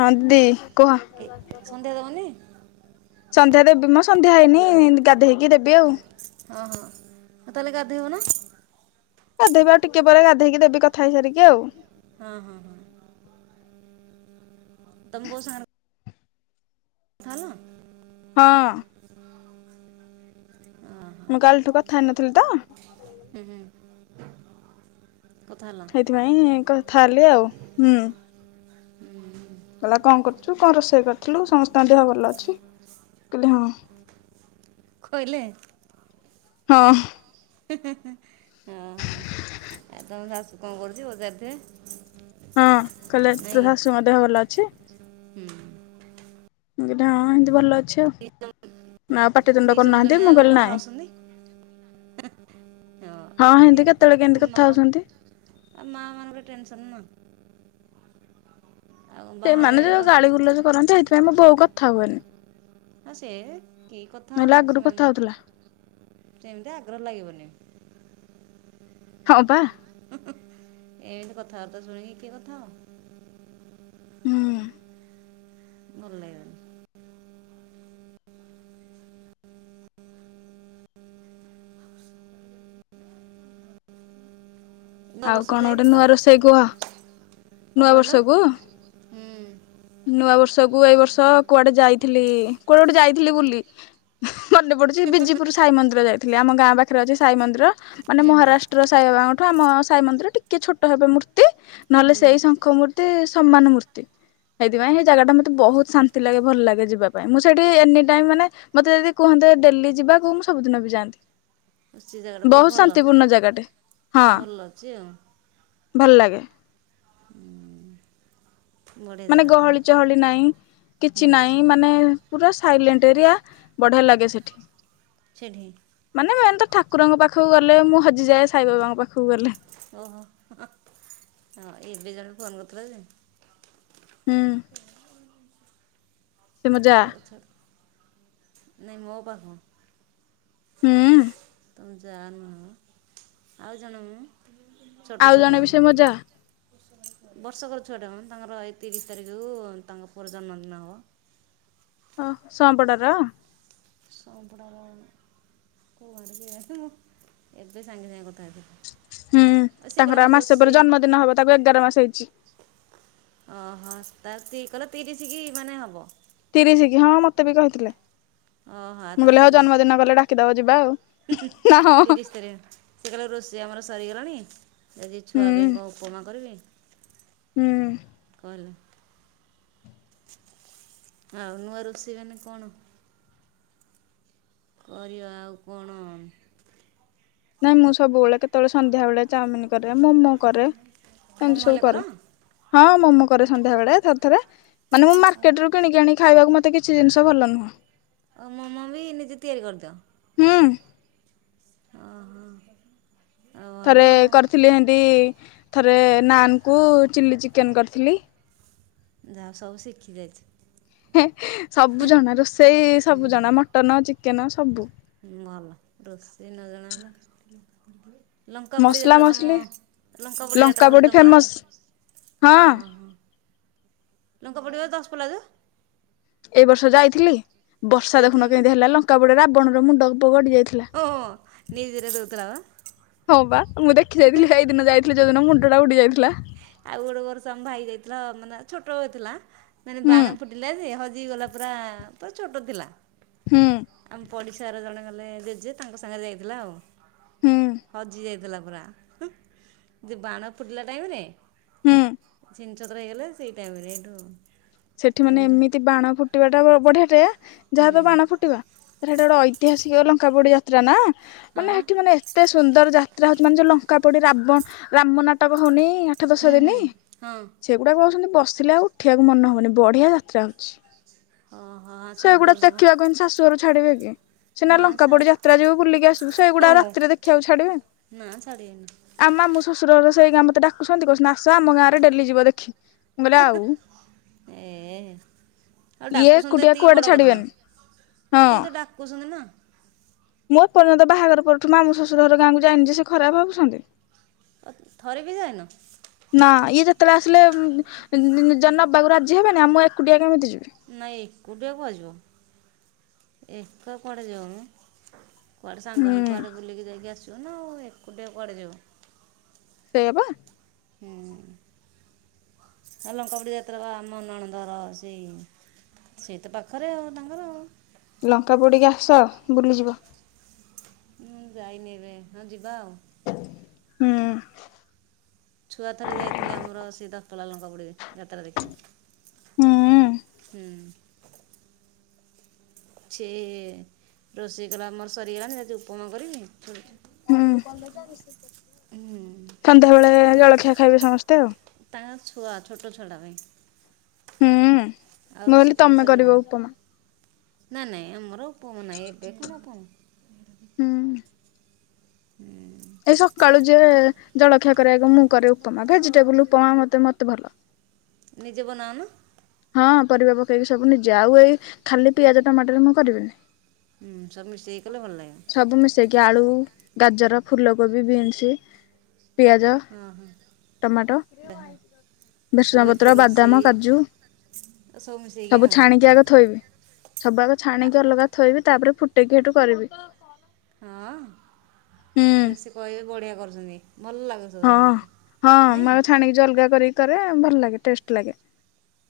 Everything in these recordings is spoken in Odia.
ହଁ ଦିଦି କୁହ। ଏ ସନ୍ଧ୍ୟା ଦେବନି ସନ୍ଧ୍ୟା ଦେବି ମ ସନ୍ଧ୍ୟା ହେଇନି ଗାଧେଇକି ଦେବି ଆଉ। ହଁ ହଁ ହୋଉ ତାହେଲେ ଗାଧେଇ ବ ନା? ଗାଧେଇବ ଆଉ ଟିକେ ପରେ ଗାଧେଇକି ଦେବି କଥା ହେଇସାରିକି ଆଉ। ହଁ ହଁ ହଁ ତମେ ବୋଉ ସାଙ୍ଗ ରେ କଥାହବ ହଁ [inaudible] ମୁଁ କାଲିଠୁ କଥା ହେଇ ନଥିଲି ତ। ହୁଁ ହୁଁ କଥା ହେଲ। ହେଇଥିପାଇଁ କଥା ହେଲି ଆଉ ହୁଁ। ହୁଁ କହିଲା କଣ କରୁଛୁ କଣ ରୋଷେଇ କରିଥିଲୁ ସମସ୍ତଙ୍କ ଦେହ ଭଲ ଅଛି କହିଲି ହଁ। କହିଲେ। ହଁ ହେଁ ହେଁ ହଁ ହ ଆ ତମ ଶାଶୁ କଣ କରୁଛି ପଚାରୁ ଥିବେ? ହଁ, କଇଲେ ତୋ ଶାଶୁଙ୍କ ଦେହ ଭଲ ଅଛି? ହୁଁ। ମୁଁ ହଁ ହଁ ଏମତି ଭଲ ଅ ଛିଇ ଆଉ ନା ଆଉ ପାଟିିତୁଣ୍ଡ ଦୁଇ କରୁନାହାନ୍ତି ସମୁଦଣୀ ମୁଁ ଯାକ କହିଲ କଥା ନାଇ। ହେଉଛନ୍ତି ଆଉ ହଁ କ'ଣ ହେନ୍ତି କେତେବେଳେ କେନ୍ତି କଥା ହଉଛନ୍ତି। ଆ ମା ମାନଙ୍କର ଟେନ୍ସନ ନା ଆଉ ବାହାରେ ସେମାନେ ର ଯୋଉ ଗାଳିଗୁଲଜ କରନ୍ତି ହେଇଥିପାଇଁ ମୋ ବୋଉ କଥା ହୁଏନି। ଆ ସେ କି କଥା ନହେଲେ ହବ ଆଗରୁ କଥା ହଉଥିଲା ସେମାନଙ୍କୁ ସେମିତି ଆଗ୍ରହ ଲାଗିବନି। ହଁ ପା। ଏମିତି କଥାବାର୍ତ୍ତା ଶୁଣିକି କିଏ କଥାହବ। ହୁଁ ଭଲଲାଗିବନି। [inaudible] ନୂଆ ଆଉ ବର୍ଷକୁ କଣ ଗୋଟେ ନୂଆ ଯାଇଥିଲ ରୋଷେଇ କୁହ? କଣ ନୂଆ କହିଲ ବର୍ଷ କୁ ହୁଁ ନୂଆ ବର୍ଷକୁ ଏଇ ବର୍ଷ କୁଆଡେ ଯାଇଥିଲି କୁଆଡେ ଗୋଟେ ଯାଇଥିଲି ବୁଲି ମନେ ପଡୁଚିକି ବିଜିପୁର ସାଇ ମନ୍ଦିର ଯାଇଥିଲି ଆମ ଗାଁ ପାଖରେ ଅଛି ସାଇ ମନ୍ଦିର। ମାନେ ହୁଁ ହୁଁ ମହାରାଷ୍ଟ୍ର ସାଇବାବାଙ୍କଠୁ ଆମ ସାଇ ମନ୍ଦିର ଟିକେ ଛୋଟ ହେବ ମୂର୍ତ୍ତି ନହେଲେ ସେ ସେଇ ହୁଁ ଶଙ୍ଖ ମୂର୍ତ୍ତି ସମ୍ମାନ ମୂର୍ତ୍ତି। ସେଇଥିପାଇଁ ହେଇ ଜାଗାଟା ମତେ ବହୁତ ଶାନ୍ତି ଲାଗେ ଭଲ ଲାଗେ ଯିବା ପାଇଁ ମୁଁ ସେଇଠି ଏନି ଟାଇମ ମାନେ ମତେ ଯଦି କୁହନ୍ତେ ଡେଲି ଯିବା କୁ ମୁଁ ସବୁଦିନ ବି ଯାନ୍ତି। ସେ ଜାଗାଟା ବହୁତ ଭଲ ଶାନ୍ତିପୂର୍ଣ୍ଣ ଜାଗାଟେ ହଁ ଭଲ ଅଛି ଆଉ ଭଲ ଲାଗେ। ହୁଁ ମାନେ ଗହଳି ଚହଳି ନାଇ କିଛି ହୁଁ ନାଇ ମାନେ ପୁରା ସାଇଲେଣ୍ଟ ଏରିଆ ବଢ଼ିଆ ଲାଗେ ସେଠି। ସେଠି? ମାନେ ମେନ୍ ତ ଠାକୁରଙ୍କ ପାଖକୁ ଗଲେ ମୁଁ ହଜିଯାଏ ସାଇବାବାଙ୍କ ପାଖକୁ ଗଲେ। ଓହୋ ଏବେ ଜଣ ଫୋନ କରିଥିଲା ଯେ ହୁଁ ସେ ମୋ ଯା [unintelligible] ନାଇଁ ମୋ ପାଖ ହୁଁ ତମ ଜା ନୁହେଁ ମ ଆଉ ଜଣେ ମ ଆଉ ଛୋଟ ଛୁଆଟା ଜଣେ ବି ସେ ମୋ ଯା ତାଙ୍କ ବର୍ଷକର ଛୁଆଟା କ ତାଙ୍କର ଏଇ ତିରିଶ ତାରିଖକୁ ତାଙ୍କ ପୁଅର ଜନ୍ମଦିନ ହବ। ଓ ସଅଁପଡ଼ାର ସଅଁପଡ଼ାର କୋଉ [unintelligible] ମୁଁ ଏବେ ସାଙ୍ଗେ ସାଙ୍ଗେ କଥା ହେବେ। ହୁଁ, ତାଙ୍କର ଆ, ମାସ ପରେ ଜନ୍ମଦିନ ହବ ତାକୁ ଏଗାର ମାସ ହେଇଛି। ଓହୋ, ତାର ତି କଲ ତିରିଶି କି ମାନେ ହବ। ତିରିଶି କି ହଁ ମୋତେ ବି କହିଥିଲେ। ଓହୋ ଆଉ ମୁଁ କହିଲି ତାହେଲେ ହଉ ଜନ୍ମଦିନ କଲେ ଡାକିଦବ ଯିବା ଆଉ ନା ହଁ, ହଁ। ତେରେ ସେ କହିଲା ରୋଷେଇ ଆମର ସରିଗଲାଣି ଯଦି ହୁଁ ଛୁଆ ପାଇଁ କ ଉପମା କରିବି। ହୁଁ। କହିଲ ଆଉ ନୂଆ ରୋଷେଇ ମାନେ କଣ? କରିବା ଆଉ କଣ? ନାଇଁ ମୁଁ ସବୁବେଳେ କେତେବେଳେ ସନ୍ଧ୍ୟାବେଳେ ଚାଉମିିନ କରେ, ମୋମୋ କରେ ମୋମୋ ଏମିତି ହେଲେ ସବୁ କର କରେ। ହଁ ମୋମୋ କରେ ସନ୍ଧ୍ୟା ବେଳେ ଥରେ ଥରେ। ମାନେ ମୁଁ ମାର୍କେଟ୍ ରୁ କିଣିକି ଆଣି ଖାଇବାକୁ ମୋତେ କିଛି ଜିନିଷ ଭଲ ନୁହଁ। ଓ ମୋମ ବି ନିଜେ ତିଆରି କରିଦିଅ? ହୁଁ। ଓ, ହଁ। ଥରେ କରିଥିଲି ଏମତି ଥରେ ନାନ୍ କୁ ଚିଲ୍ଲି ଚିକେନ୍ କରିଥିଲି। ଯା ହଉ ସବୁ ଶିଖି ଯାଇଛ। ହେ ସବୁ ଜଣା ରୋଷେଇ ସବୁ ଜଣା ମଟନ୍, ଚିକେନ୍ ସବୁ। ହୁଁ, ଭଲ ରୋଷେଇ ନ ଜଣାହେଲେ ଲଙ୍କା ପୁଡ଼ି ମସଲା ଯାତ୍ରା ତୋମ ମସଲି ଲଙ୍କା ପୁଡ଼ି ଯାତ୍ରା ହୁଏ ପୋଡି ତୋମ ଗାଁ ରେ? ଫେମସ ହଁ, ହଁ ଲଙ୍କା ପଡିବ ଦଶ ପିଲା ଯେ ଏଇ ବର୍ଷ ଯାଇଥିଲି ବର୍ଷା ଯାଇଥିଲ ଦେଖୁନ ନା କେମିତି ହେଲା ଲଙ୍କା ପୋଡ଼ି ରାବଣର ମୁଣ୍ଡ ବ-ଗଡି ଯାଇଥିଲା। ଓ ହୋ ହୋ ନ୍ୟୁଜ୍ ରେ ଦଉଥିଲା ବା। ହଁ ବା ମୁଁ ଦେଖି ଯାଇଥିଲି ସେଇ ଦିନ ଯାଇଥିଲି ଯୋଉଦିନ ମୁଣ୍ଡ ଟା ଉଡି ଯାଇଥିଲା। ଆଉ ଗୋଟେ ବର୍ଷ ଆମ ଭାଇ ଯାଇଥିଲା ଅ, ମାନେ ଛୋଟ ହେଇଥିଲା। ମାନେ ହୁଁ ବାଣ ଫୁଟ ଲା ଯେ ହଜିଗଲା ପୁରା ପୁରା ଛୋଟ ଥିଲା। ହୁଁ। ଆମ ପଡ଼ିଶାର ଜଣେ ଗଲେ ଜେଜେ ତାଙ୍କ ସାଙ୍ଗରେ ଯାଇଥିଲା ଆଉ। ହୁଁ ହଜି ଯାଇଥିଲା ପୁରା, ଯୋଉ ବାଣ ଫୁଟିଲା ଟାଇମ୍ ରେ। ହୁଁ। ଛିନଚତ୍ର ହେଇଗଲେ। ସେଇ ଟାଇମ୍ ରେ ଏଠୁ ସେଠି ମାନେ ଏମିତି ବାଣ ଫୁଟିବା ଟା ବ-ବଢିଆ ଟେ ଯାହା ହୁଁ ତ ବାଣ ଫୁଟିବା। ତ ସେଟା ଗୋଟେ ଐତିହାସିକ ଲଙ୍କାପୋଡି ଯାତ୍ରା ନା। ହଁ ମାନେ ବା ସେଠି ମାନେ ଏତେ ସୁନ୍ଦର ଯାତ୍ରା ହଉଚି ମାନେ ଯୋଉ ଲଙ୍କା ପଡି ରାବଣ ରାମ ନାଟକ ହଉନି। ଆ ଆଠ ଦଶ ହୁଁ ହୁଁ ଦିନି ହଁ ସେଗୁଡାକ କହୁଛନ୍ତି ବସିଲେ ଆଉ ଉଠିବାକୁ ମନ ହବନି ବଢିଆ ଯାତ୍ରା ହଉଛି। ଓହୋ ହଁ ସବୁ ସେଗୁଡା ବର୍ଷ ଦେଖିବାକୁ ହେନେ ଶାଶୁଘରୁ ଛାଡିବେ କି? ସିନା ନା ଲଙ୍କା ଛା ପୋଡି ଯାତ୍ରା ଯିବୁ ବୁଲିକି ଆସିବୁ। ସେଇଗୁଡା ହଁ ରାତିରେ ଦେଖିବାକୁ ଛାଡିବେ। ନା ଛାଡ଼ିବେନି। ଆମ ମାମୁଁ ଶଶୁରଘର ସେଇ ଗାଁ ମୋତେ ଡାକୁଛନ୍ତି, କହୁଛନ୍ତି ଆସ ଆମ ଗାଁ ରେ ଡେଲି ଯିବ ଦେଖି। ମୁଁ କହିଲି ଆଉ ଏ ଆଉ ଇଏ ଡାକୁଛନ୍ତି ତ ଏକୁଟିଆ ଏତିକି କୁଆଡେ ବଡ କଥା। ଛାଡିବେନି ହଁ ଏତିକି ତ ଡାକୁଛନ୍ତି ନା। ମୁଁ ଏ ପର୍ଯ୍ୟନ୍ତ ବାହାଘର ପରଠୁ ମାମୁଁ ଶ୍ୱଶୁର ଘର ଗାଁକୁ ଯାଇନି ଯେ ସେ ଖରାପ ଭାବୁସନ୍ତି। ଅ, ଥରେ ବି ଯାଇନ? ନା ଇଏ ଯେତେବେଳେ ଆସିଲେ ଉଁ, ନି-ନିଜେ ନବାକୁ ରାଜି ହେବନି। ଆ, ମୁଁ ଏକୁଟିଆ କେମିତି ଯିବି। ନାଇଁ ଏକୁଟିଆ କୁଆ ଯିବ। ଏକା କୁଆଡ଼େ ଯାଉନୁ। କୁଆଡ଼େ ସାଙ୍ଗ ହେଇ ହୁଁ କୁଆଡ଼େ ବୁଲିକି ଯାଇକି ଆସ ସିବୁ ନା ଆଉ ଏକୁଟିଆ କୁଆଡେ ଯିବୁ। ସେୟା ପା। ହୁଁ ଆଉ ଲଙ୍କା ପୁଡି଼ ଯାତ୍ରା ବା ଆମ ନଣନ୍ଦଘର ସେଇ ସେଇ ତ ପାଖରେ ଆଉ ତାଙ୍କର। ଲଙ୍କା ପୁଡି଼ କି ଆସ ବୁଲିଯିବ। ମୁଁ ଯାଇନି ଏବେ ହଁ ଯିବା ଆଉ। ହୁଁ। ଛୁଆ ଥରେ ଯାଇଥିଲେ ଆମର ସେ ଦଶପଲ୍ଲା ଲଙ୍କା ପୁଡ଼ି କି ଯାତ୍ରା ଦେଖିବାକୁ। ହୁଁ ହୁଁ। ସେ ରୋଷେଇ କଲା ମୋର ସରିଗଲାଣି ଯାଉଚି ଉପମା କରିବି। ହୁଁ ସନ୍ଧ୍ୟା ବେଳେ ଜଳଖିଆ ଖାଇବେ ସମସ୍ତେ ଆଉ। ତାଙ୍କର ଛୁଆ ଛୋଟ ଛୁଆ [unintelligible] ହୁଁ ଆଉ ମୁଁ କହିଲି ରୋଷେଇ ତାଙ୍କର ତମେ କରିବ ଉପମା। ସରିଗଲାଣି। ନା ନାଇଁ ଆମର ଉପମା ନାହିଁ ଏବେ କଣ ଉପମା। ହୁଁ ହୁଁ। ହୁଁ। ଏଇ ସକାଳୁ ଯିଏ ଜଳଖିଆ କରିବାକୁ ମୁଁ କରେ ଉପମା ଭେଜିଟେବୁଲ୍ ଉପମା ମତେ ମତେ ଭଲ।। ନିଜେ ବନାଅ ନା? ହଁ ପରିବା ପକେଇକି ସବୁ ନିଜେ ଆଉ ଏଇ ଖାଲି ପିଆଜ ଟମାଟର ମୁଁ କରିବିନି। ହୁଁ ସବୁ ମିଶେଇକି କଲେ ଭଲ ଲାଗିବ। ସବୁ ମିଶେଇକି ଆଳୁ, ଗାଜର, ଫୁଲକୋବି, ବିନ୍ସ୍ ପିଆଜ, ହଁ ହଁ ଟମାଟୋ। ଯାହା ସବୁ ଭେର୍ସୁଙ୍ଖା ପତ୍ର, ଏତିକି ବାଦାମ, ରୋଷେଇ କାଜୁ, ମିଶେଇକି ସବୁ ଆଉ ଛାଣିକି ଆଗ ଥୋଇବି। ସବୁ ଆଗ ଛାଣିକି ଅଲଗା ଥୋଇବି ତାପରେ ଫୁଟେଇକି ହେଟୁ କରିବି। ହଁ ହୁଁ ବେଶୀ [unintelligible] ବଢ଼ିଆ କରୁଛନ୍ତି ଭଲ ଲାଗୁ ହଁ ହଁ ମୁଁ ଆଗ ଛାଣିକି ଯୋଉ ଅଲଗା କରିକି କରେ ଭଲ ଲାଗେ ଟେଷ୍ଟ୍ ଲାଗେ।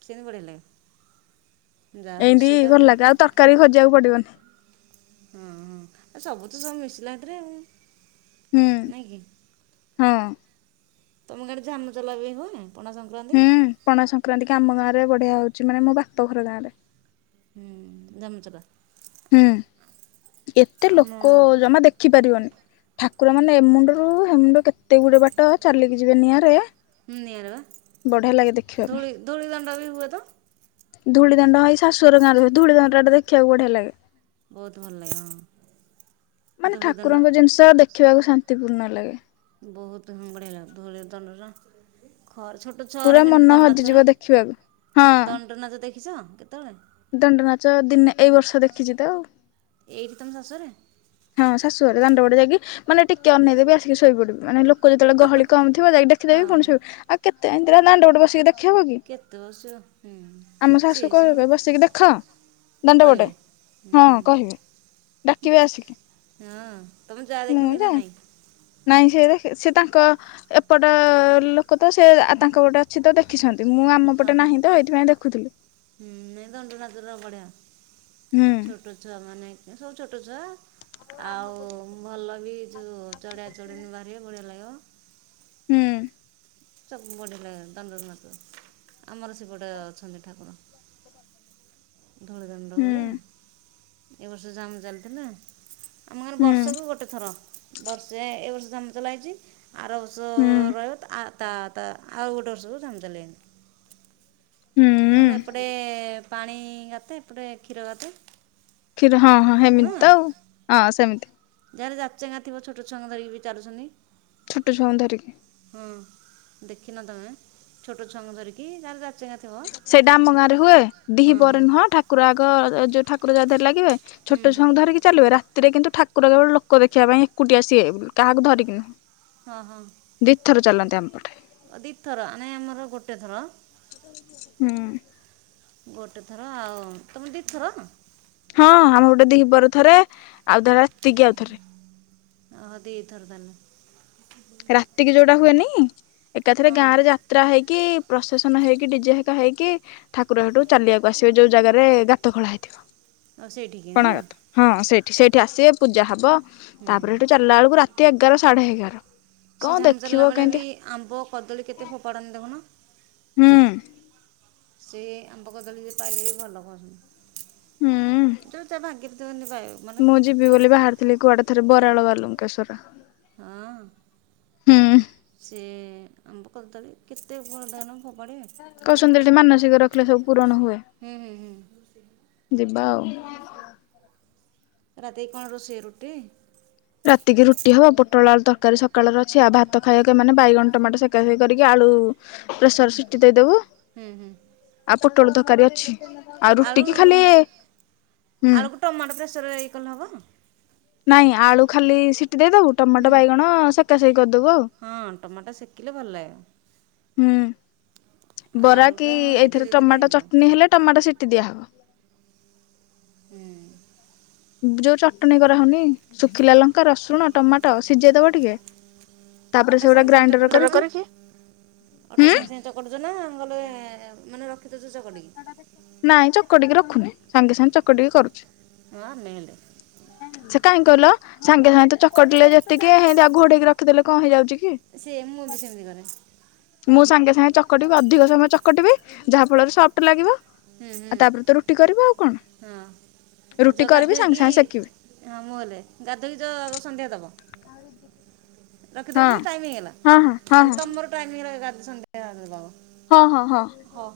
ସେମିତି ବଢ଼ିଆ ଲାଗେ ଯାହା ଏମିତି ରୋଷେଇଟା ଭଲ ଲାଗେ ଆଉ ତରକାରୀ ଖୋଜିବାକୁ ପଡ଼ିବନି। ହୁଁ ହୁଁ ଆଉ ସବୁ ତ ସବୁ ମିଶିଲା ହେଥିରେ ଆଉ। ହୁଁ ନାଇଁ କି ହଁ। ତମ ଗାଁ ରେ ଝାମୁ ଚଲା [unintelligible] ପଣା ସଂକ୍ରାନ୍ତି ହୁଁ ପଣା ସଂକ୍ରାନ୍ତି କି ଆମ ଗାଁରେ ବଢ଼ିଆ ହଉଛି ମାନେ ମୋ ବାପ ଘର ଗାଁରେ। ହୁଁ ଝାମୁ ଚଲା। ହୁଁ ଏତେ ଲୋକ ଆମ ଜମା ଦେ ଦେଖିପାରିବନି ଠାକୁର ମାନେ ଏ ମୁଣ୍ଡୁରୁ ହେମୁଣ୍ଡ କେତେ ଗୁଡି଼ଏ ବାଟ ଚାଲିକି ଯିବେ ନିଆଁରେ ହୁଁ ନିଆଁ ରେ ବଢିଆ ଲାଗେ ବା ଦେଖିବା ଧୂଳି ଧୂଳି ଦଣ୍ଡ ବି ହୁଏ ତ। ଧୂଳି ଦଣ୍ଡ ଏଇ ଶାଶୁ ଘର ଗାଁରେ ହୁଏ ଧୂଳି ଦଣ୍ଡ ଟା ଦେଖିବାକୁ ବଢ଼ିଆ ଲାଗେ। ବହୁତ ଭଲ ଲାଗେ ହଁ ମାନେ ଧୂଳି ଦଣ୍ଡ ଠାକୁରଙ୍କ ଜିନିଷ ଦେଖିବାକୁ ଶାନ୍ତିପୂର୍ଣ୍ଣ ଲାଗେ‌ ବହୁତ୍ ବଢ଼ିଆ ଲାଗେ ଧୂଳି ଦଣ୍ଡ ଖର୍ ଛୋଟ ଛୁଆ ପୁରା ଉରା ବି ମନ ଦଣ୍ଡ ହଜିଯିବ ନାଚରେ ଦେଖିବାକୁ। ଦଣ୍ଡ ନାଚ ଦେ ଦେଖିଛ କେତେବେଳେ? ଦଣ୍ଡନାଚ ଦିନେ ଏଇ ବର୍ଷ ଦେଖିଛି ତ। ଏଇଠି ତମ ଶାଶୁ ଘରେ। ହଁ ଶାଶୁ ଘରେ ଦାଣ୍ଡ ପଟେ ଯାଇକି ମାନେ ଟିକେ ଅନେଇଦେବି ଆସିକି ଶୋଇପଡି଼ବି ମାନେ ଲୋ ଲୋକ ଯେତେବେଳେ ଗହଳି କମଥିବ ଯାଇକି ହଁ ଦେଖିଦେବି ପୁଣି ଶୋ ଆଉ କେତ ଏରା ଦାଣ୍ଡ ପଟେ ବସିକି ଦେ ଦେଖିହବ କି କେତେ ବର୍ଷ ହୁଁ ଆମ ଶାଶୁ ସିଏ ସିନା କହିବେ ବସିକି ଦେଖ। ଦାଣ୍ଡ ପଟେ କହିବେ ହଁ ହୁଁ କହିବେ ଡା଼କିବେ ଆସ। ହଁ। ତମ ଯାଆ ମୁଁ ଦେଖନ୍ତି ନା ଯାଏ ନାଇଁ ନାଇଁ ସେ ଦେଖିବେ ସେ ତାଙ୍କ ଏପଟ ଲୋକ ତ ସେ ତାଙ୍କ ପଟେ ଅଛି ତ ଦେ ଦେଖିଛନ୍ତି ମୁଁ ଆମ ହଁ ପଟେ ହଁ ନାହିଁ ତ ଏଇଥିପାଇଁ ଦେଖୁଥିଲି। ହୁଁ ନାଇଁ ଦଣ୍ଡ ନାଚଟା ବଢ଼ିଆ ହୁଁ। ଛୋଟ ଛୁଆ ମାନେ ସବୁ ଛୋଟ ଛୁଆ ଆଉ ଭଲ ବି କୁ ଚଢଆ ଚଢନ ଭାରି ବଢଆ ଲାଗିବ। ହୁଁ। ସବୁ ବଢିଲା ଦଣ୍ଡନାଚ ଆମର ସେପଟେ ଅଛନ୍ତି ଠାକୁର। [inaudible] ଧୂଳି ଦାଣ୍ଡ ହୁଁ ହୁଏ, ଏ ବର୍ଷ ଝାମୁ ଚାଲିଥିଲା। ଆମ ଗାଁରେ ହୁଁ ବର୍ଷକୁ ଗୋଟେ ଥର, ବର୍ଷେ ଏ ବର୍ଷ ଝାମୁ ଚଲା ହେଇଛି। ଆର ବର୍ଷ ହୁଁ ରହିବ ତା ତା ଆଉ ଗୋଟେ ବର୍ଷକୁ ଝାମୁ ଚାଲେଇନି। ହୁଁ ଯୋଉନ ଏପଟେ ପାଣି ଗାତେ ଏପଟେ କ୍ଷୀର ଗାତେ। କ୍ଷୀର ହଁ ହଁ ନା ହେମିତି ତ ଆଉ ହଁ ସେମିତି। ଯାହାର ଯାଚେଙ୍ଗା ଥିବ ଛୋଟ ଛୁଆଙ୍କୁ ବି ଧରି ଚାୁଲୁଛନ୍ତି। ଛୋଟ ଛୁଆଙ୍କୁ ଧରିକି। ହଁ ଦେଖିନ ତମେ ଛୋଟ ଛୁଆଙ୍କୁ ଧରିକି ଯାହାର ଯା ସେ ଟା ଆମ ଗାଁରେ ହୁଏ, ହଁ ହଁ ଦିପହରେ ହୁଁ, ନୁହଁ ଠାକୁର ଆଗ ଯୋଉ ଠାକୁର ଯା ଦେହରେ ଲାଗିବେ। ହୁଁ, ଛୋଟ ଛୁଆଙ୍କୁ ଧରିକି ଚାଲିବେ ରାତିରେ କିନ୍ତୁ ଠାକୁର କେବଳ ଲୋକ ଦେଖିବା ପାଇଁ ଏକୁଟିଆ ଆସିବେ କାହାକୁ ଧରିକିନି। ହଁ ହଁ। ଦି ଥର ଚାଲନ୍ତି ଆମପଟେ। ଦି ଥର ନାଇଁ ଆମର ଗୋଟେ ଥର। ହୁଁ ଗୋଟେ ଥର ଆଉ ତମେ ଦି। ହଁ ଆମେ ପଟେ ଦିପହରେ ଥରେ ଆଉ ଟା ରାତିକି ଆଉ ଥରେ। ଓହୋ ଦି ଥର ତାନେ। ରାତି କିି ଯୋଉଟା ହୁଏନି ଏକାଥରେ ହଁ ଗାଁ ରେ ଯା ଯାତ୍ରା ହେଇକି ପ୍ରସେସନ ହେଇକି ଡିଜେ ହେଇକା ହେଇକି ଠାକୁର ସେଠୁ ଚାଲିବାକୁ ଆସିବେ ଯୋଉ ଜାଗାରେ ଗାତ ଖୋଳା ହେଇଥିବ। ଆଉ ସେଇଠିକି ହଁ କଣା ଗାତ ହଁ ସେଇଠି ସେଇଠି ଆସିବେ ପୂଜା ହବ। ତାପରେ ସେଠୁ ଚାଲିଲା ବେଳକୁ ରାତି ଏଗାର ସାଢେ ଏଗାର। ସିଏ କଣ ଝାମୁ ଦେଖିବ ଚାଲିଲା ବେଳେ ବି କେମିତି ଆମ୍ବ କଦଳୀ କେତେ ଫୋପାଡନ୍ତି ଦେଖୁନ। ହୁଁ। ସେ ଆମ୍ବ କଦଳୀ ଯିଏ ପାଇଲେ ବି ଭଲ ହୁଁ କହୁଚନ୍ତି। ଯୋଉ ତା ଭା [unintelligible] ପାଇବୁ। ମୁଁ ଯିବି ବୋଲି ବାହାରଥିଲି କୁଆଡେ ଥରେ ବରାଳ ବାଲୁଙ୍କେଶ୍ୱର। ହଁ। ସେ ଆମ୍ବ କଦଳୀ କେତେ ବରଦଣ ଫୋପାଡିବେ। କଉଛନ୍ତି ଏଠି ମାନସିକ ରଖିଲେ ସବୁ ପୂରଣ ହୁଏ। ହୁଁ ହୁଁ ହୁଁ ଯିବା ଆଉ ରାତିକି କଣ ରୋଷେଇ ରୁଟି? ରାତିକି ରୁଟି ହବ, ପୋଟଳ ଆଳୁ ତରକାରୀ ସକାଳର ଅଛି। ଆଉ ଭାତ ଖାଇବାକୁ ମାନେ ବାଇଗଣ ଟମାଟୋ ସେକାସେକ କରିକି ଆଳୁ ପ୍ରେସର ସିଟି ଦେଇଦବୁ। ହୁଁ ହୁଁ। ଆଉ ପୋଟଳ ତରକାରୀ ଅଛି, ଆଉ ଆଳୁ ରୁଟି କି ଖାଲି ହୁଁ। ଆଳୁକୁ ଟମାଟୋ ପ୍ରେସରରେ ଇଏ କଲେ ହବ। ନାଇଁ ଆଳୁ ଖାଲି ସିଟି ଦେଇଦବୁ, ହୁଁ ଟମାଟୋ ବାଇଗଣ ସେକାସକି କରିଦବୁ ଆଉ। ହଁ ଟମାଟୋ ସେକିଲେ ଭଲ ଲାଗିବ। ହୁଁ। ବରା ଆଳୁଟା କି ହଁ ସେକି ଏଇଥିରେ ଦେଇଦେଲେ ଟମାଟୋ ହେଇଯିବ। ଚଟନୀ ହେଲେ ଟମାଟୋ ସିଟି ଦିଆହବ। ହୁଁ। ଯୋଉ ଚଟଣି କରାହଉନି ଶୁଖିଲା ଲଙ୍କା ରସୁଣ ଟମାଟୋ ସିଝେଇଦବ ଟିକେ। ତାପରେ ଅଟା ସେଗୁଡା ସଙ୍ଗେ ସଙ୍ଗେ ଗ୍ରାଇଣ୍ଡର ଚକଟି ଦବ। କରିକି ହୁଁ ଚକଟୁଚ ନା ମୁଁ କହିଲି ମାନେ [unintelligible] ନାଇଁ ଚକଟିକି ରଖୁନି ସାଙ୍ଗେ ସାଙ୍ଗେ ଚକଟିକି କରୁଛି। [unintelligible] ସେ କାହିଁ କହିଲ ସାଙ୍ଗେ ସାଙ୍ଗେ ତ ଚକଟିଲେ ଯେତିକି ହେ ଆଉ ଘୋଡ଼େଇକି ରଖିଦେଲେ କଣ ହେଇଯାଉଛି କି ସେ ମୁଁ ବି ସେମିତି କରେ। ମୁଁ ସାଙ୍ଗେ ସାଙ୍ଗେ ଚକଟିବି ଅଧିକ ସମୟ ଚକଟିବି ଯାହା ଫଳରେ ସଫ୍ଟ ଲାଗିବ। ହୁଁ ହୁଁ ଆଉ ତାପରେ ତ ରୁଟି କରିବ ଆଉ ହଁ। କଣ ଯୋଉ ରୁଟି କରିବି ସାଙ୍ଗେ ଗାଧୋଇକି ସାଙ୍ଗେ ସେକିବି। ହଁ ମୁଁହଲେ ଗାଧଉଛ ସନ୍ଧ୍ୟା ଦବ ରଖି ହଁ ଦଉଛି ଟାଇମ ହେଇଗଲା ହଁ ହଁ ହଁ ହଁ ମାନେ ତମର ଟାଇମ ହେଇଗଲା ସନ୍ଧ୍ୟା ଦବ। ହଁ ହଁ ହଁ ହଁ